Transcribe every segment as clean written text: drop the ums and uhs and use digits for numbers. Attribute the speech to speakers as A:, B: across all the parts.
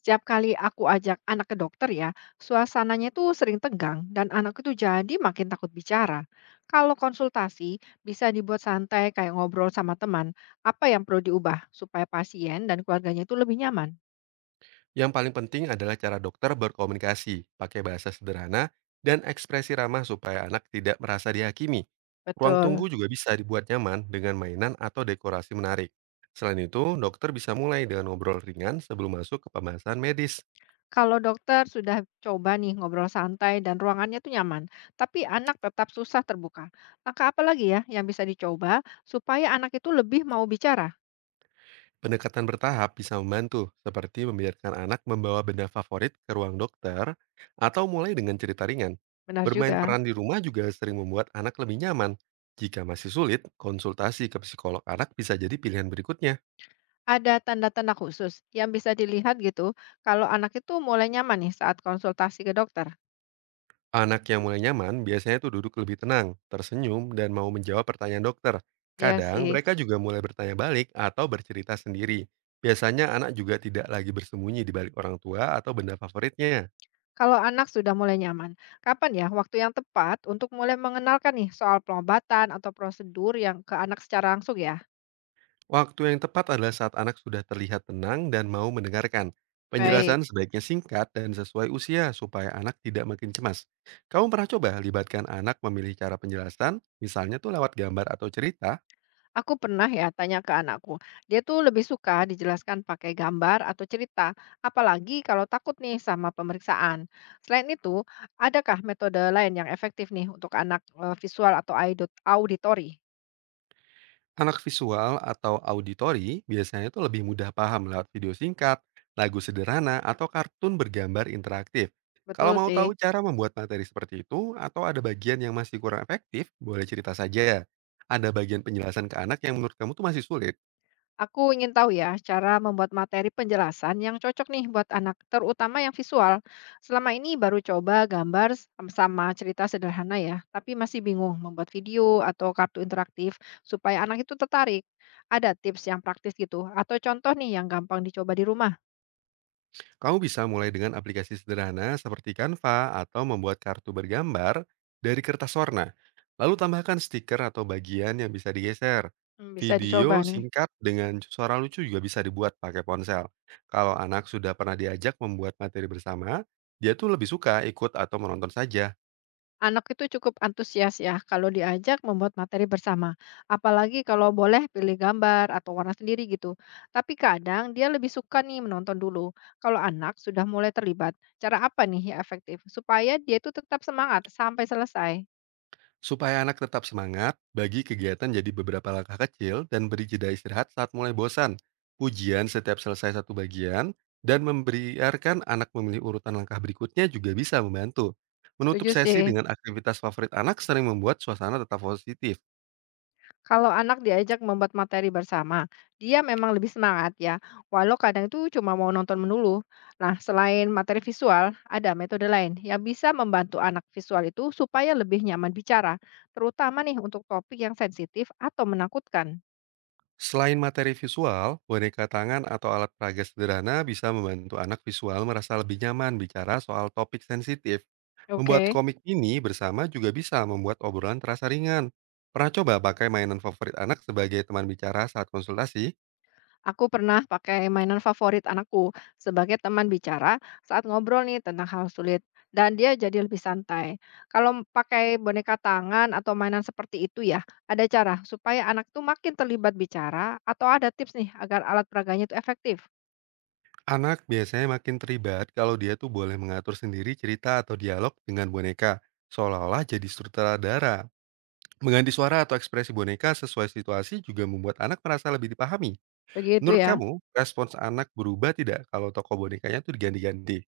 A: Setiap kali aku ajak anak ke dokter ya, suasananya tuh sering tegang dan anak itu jadi makin takut bicara. Kalau konsultasi bisa dibuat santai kayak ngobrol sama teman, apa yang perlu diubah supaya pasien dan keluarganya itu lebih nyaman?
B: Yang paling penting adalah cara dokter berkomunikasi, pakai bahasa sederhana, dan ekspresi ramah supaya anak tidak merasa dihakimi. Ruang
A: Betul.
B: tunggu juga bisa dibuat nyaman dengan mainan atau dekorasi menarik. Selain itu, dokter bisa mulai dengan ngobrol ringan sebelum masuk ke pembahasan medis.
A: Kalau dokter sudah coba nih ngobrol santai dan ruangannya tuh nyaman, tapi anak tetap susah terbuka. Maka apa lagi ya yang bisa dicoba supaya anak itu lebih mau bicara?
B: Pendekatan bertahap bisa membantu, seperti membiarkan anak membawa benda favorit ke ruang dokter atau mulai dengan cerita ringan.
A: Benar
B: Bermain
A: juga.
B: peran di rumah juga sering membuat anak lebih nyaman. Jika masih sulit, konsultasi ke psikolog anak bisa jadi pilihan berikutnya.
A: Ada tanda-tanda khusus yang bisa dilihat gitu kalau anak itu mulai nyaman nih saat konsultasi ke dokter?
B: Anak yang mulai nyaman biasanya tuh duduk lebih tenang, tersenyum, dan mau menjawab pertanyaan dokter.
A: Ya
B: Kadang
A: sih.
B: mereka juga mulai bertanya balik atau bercerita sendiri. Biasanya anak juga tidak lagi bersembunyi di balik orang tua atau benda favoritnya.
A: Kalau anak sudah mulai nyaman, kapan ya waktu yang tepat untuk mulai mengenalkan nih soal pengobatan atau prosedur yang ke anak secara langsung ya?
B: Waktu yang tepat adalah saat anak sudah terlihat tenang dan mau mendengarkan.
A: Baik.
B: Penjelasan sebaiknya singkat dan sesuai usia supaya anak tidak makin cemas. Kamu pernah coba libatkan anak memilih cara penjelasan, misalnya tuh lewat gambar atau cerita?
A: Aku pernah ya tanya ke anakku. Dia tuh lebih suka dijelaskan pakai gambar atau cerita, apalagi kalau takut nih sama pemeriksaan. Selain itu, adakah metode lain yang efektif nih untuk anak visual atau auditori?
B: Anak visual atau auditori biasanya tuh lebih mudah paham lewat video singkat, lagu sederhana, atau kartun bergambar interaktif. Kalau
A: Betul
B: mau
A: sih.
B: tahu cara membuat materi seperti itu atau ada bagian yang masih kurang efektif, boleh cerita saja. Ada bagian penjelasan ke anak yang menurut kamu tuh masih sulit.
A: Aku ingin tahu ya cara membuat materi penjelasan yang cocok nih buat anak, terutama yang visual. Selama ini baru coba gambar sama cerita sederhana ya, tapi masih bingung membuat video atau kartu interaktif supaya anak itu tertarik. Ada tips yang praktis gitu atau contoh nih yang gampang dicoba di rumah?
B: Kamu bisa mulai dengan aplikasi sederhana seperti Canva atau membuat kartu bergambar dari kertas warna. Lalu tambahkan stiker atau bagian yang bisa digeser.
A: Hmm, bisa dicoba
B: Video
A: nih.
B: singkat dengan suara lucu juga bisa dibuat pakai ponsel. Kalau anak sudah pernah diajak membuat materi bersama, dia tuh lebih suka ikut atau menonton saja.
A: Anak itu cukup antusias ya kalau diajak membuat materi bersama, apalagi kalau boleh pilih gambar atau warna sendiri gitu. Tapi kadang dia lebih suka nih menonton dulu. Kalau anak sudah mulai terlibat, cara apa nih yang efektif supaya dia itu tetap semangat sampai selesai?
B: Supaya anak tetap semangat, bagi kegiatan jadi beberapa langkah kecil dan beri jeda istirahat saat mulai bosan. Ujian setiap selesai satu bagian dan membiarkan anak memilih urutan langkah berikutnya juga bisa membantu. Menutup
A: Setuju
B: sesi
A: sih.
B: dengan aktivitas favorit anak sering membuat suasana tetap positif.
A: Kalau anak diajak membuat materi bersama, dia memang lebih semangat ya, walau kadang itu cuma mau nonton melulu. Nah, selain materi visual, ada metode lain yang bisa membantu anak visual itu supaya lebih nyaman bicara, terutama nih untuk topik yang sensitif atau menakutkan.
B: Selain materi visual, boneka tangan atau alat peraga sederhana bisa membantu anak visual merasa lebih nyaman bicara soal topik sensitif. Membuat
A: Oke.
B: komik ini bersama juga bisa membuat obrolan terasa ringan. Pernah coba pakai mainan favorit anak sebagai teman bicara saat konsultasi?
A: Aku pernah pakai mainan favorit anakku sebagai teman bicara saat ngobrol nih tentang hal sulit dan dia jadi lebih santai. Kalau pakai boneka tangan atau mainan seperti itu ya, ada cara supaya anak tuh makin terlibat bicara atau ada tips nih agar alat peraganya itu efektif.
B: Anak biasanya makin terlibat kalau dia tuh boleh mengatur sendiri cerita atau dialog dengan boneka, seolah-olah jadi sutradara. Mengganti suara atau ekspresi boneka sesuai situasi juga membuat anak merasa lebih dipahami.
A: Begitu
B: Menurut
A: ya.
B: kamu, respons anak berubah tidak kalau toko bonekanya tuh diganti-ganti?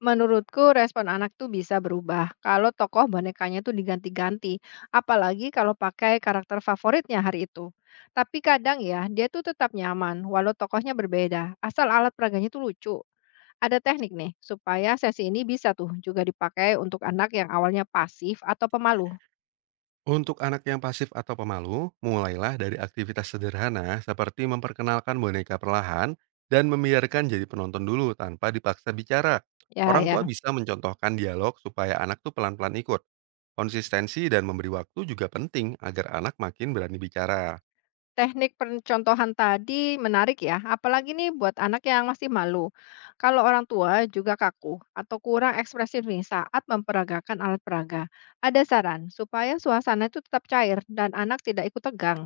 A: Menurutku respon anak tuh bisa berubah kalau tokoh bonekanya tuh diganti-ganti, apalagi kalau pakai karakter favoritnya hari itu. Tapi kadang ya, dia tuh tetap nyaman walau tokohnya berbeda, asal alat peraganya tuh lucu. Ada teknik nih supaya sesi ini bisa tuh juga dipakai untuk anak yang awalnya pasif atau pemalu.
B: Untuk anak yang pasif atau pemalu, mulailah dari aktivitas sederhana seperti memperkenalkan boneka perlahan dan membiarkan jadi penonton dulu tanpa dipaksa bicara.
A: Ya,
B: Orang tua
A: ya.
B: bisa mencontohkan dialog supaya anak tuh pelan-pelan ikut. Konsistensi dan memberi waktu juga penting agar anak makin berani bicara.
A: Teknik pencontohan tadi menarik ya, apalagi nih buat anak yang masih malu. Kalau orang tua juga kaku atau kurang ekspresif nih saat memperagakan alat peraga. Ada saran supaya suasana itu tetap cair dan anak tidak ikut tegang.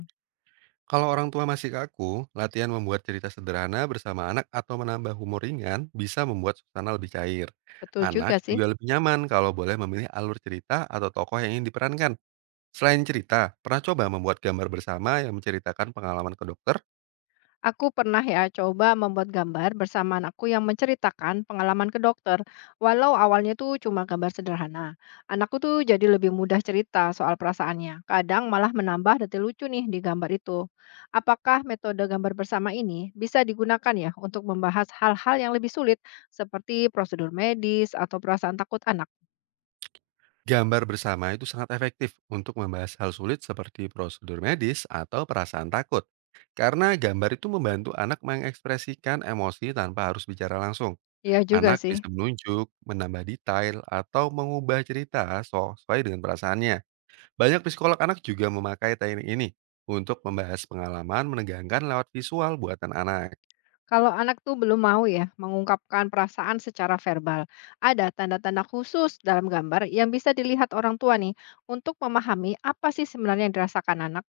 B: Kalau orang tua masih kaku, latihan membuat cerita sederhana bersama anak atau menambah humor ringan bisa membuat suasana lebih cair.
A: Betul juga
B: Anak
A: sih.
B: juga lebih nyaman kalau boleh memilih alur cerita atau tokoh yang ingin diperankan. Selain cerita, pernah coba membuat gambar bersama yang menceritakan pengalaman ke dokter?
A: Aku pernah ya coba membuat gambar bersama anakku yang menceritakan pengalaman ke dokter. Walau awalnya tuh cuma gambar sederhana. Anakku tuh jadi lebih mudah cerita soal perasaannya. Kadang malah menambah detail lucu nih di gambar itu. Apakah metode gambar bersama ini bisa digunakan ya untuk membahas hal-hal yang lebih sulit seperti prosedur medis atau perasaan takut anak?
B: Gambar bersama itu sangat efektif untuk membahas hal sulit seperti prosedur medis atau perasaan takut. Karena gambar itu membantu anak mengekspresikan emosi tanpa harus bicara langsung.
A: Ya juga
B: Anak
A: sih.
B: bisa menunjuk, menambah detail, atau mengubah cerita sesuai dengan perasaannya. Banyak psikolog anak juga memakai teknik ini untuk membahas pengalaman menegangkan lewat visual buatan anak.
A: Kalau anak tuh belum mau ya mengungkapkan perasaan secara verbal, ada tanda-tanda khusus dalam gambar yang bisa dilihat orang tua nih untuk memahami apa sih sebenarnya yang dirasakan anak.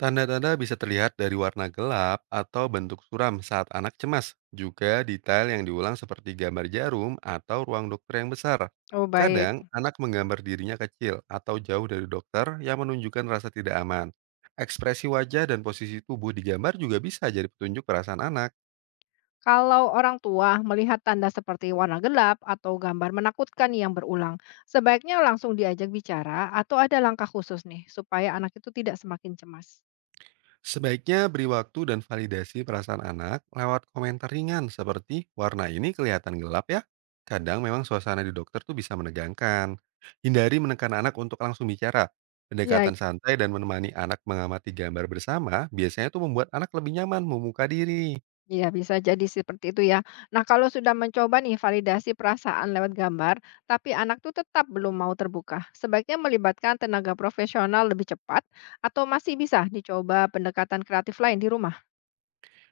B: Tanda-tanda bisa terlihat dari warna gelap atau bentuk suram saat anak cemas. Juga detail yang diulang seperti gambar jarum atau ruang dokter yang besar.
A: Oh baik,
B: Kadang, anak menggambar dirinya kecil atau jauh dari dokter yang menunjukkan rasa tidak aman. Ekspresi wajah dan posisi tubuh digambar juga bisa jadi petunjuk perasaan anak.
A: kalau orang tua melihat tanda seperti warna gelap atau gambar menakutkan yang berulang, sebaiknya langsung diajak bicara atau ada langkah khusus nih supaya anak itu tidak semakin cemas.
B: Sebaiknya beri waktu dan validasi perasaan anak lewat komentar ringan seperti warna ini kelihatan gelap ya. Kadang memang suasana di dokter tuh bisa menegangkan. Hindari menekan anak untuk langsung bicara.
A: Ya.
B: Pendekatan santai dan menemani anak mengamati gambar bersama biasanya tuh membuat anak lebih nyaman membuka diri.
A: Iya, bisa jadi seperti itu ya. Nah, kalau sudah mencoba nih validasi perasaan lewat gambar, tapi anak tuh tetap belum mau terbuka, sebaiknya melibatkan tenaga profesional lebih cepat atau masih bisa dicoba pendekatan kreatif lain di rumah?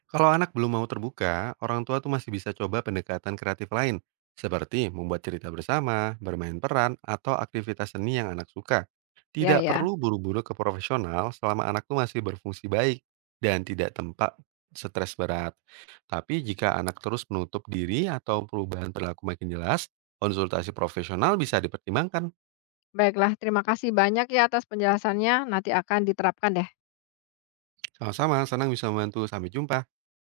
B: Kalau anak belum mau terbuka, orang tua tuh masih bisa coba pendekatan kreatif lain, seperti membuat cerita bersama, bermain peran, atau aktivitas seni yang anak suka.
A: Ya,
B: Tidak
A: ya.
B: perlu buru-buru ke profesional selama anak tuh masih berfungsi baik dan tidak tempat stres berat. Tapi jika anak terus menutup diri atau perubahan perilaku makin jelas, konsultasi profesional bisa dipertimbangkan.
A: Baiklah, terima kasih banyak ya atas penjelasannya. Nanti akan diterapkan deh.
B: Sama-sama, senang bisa membantu. Sampai jumpa.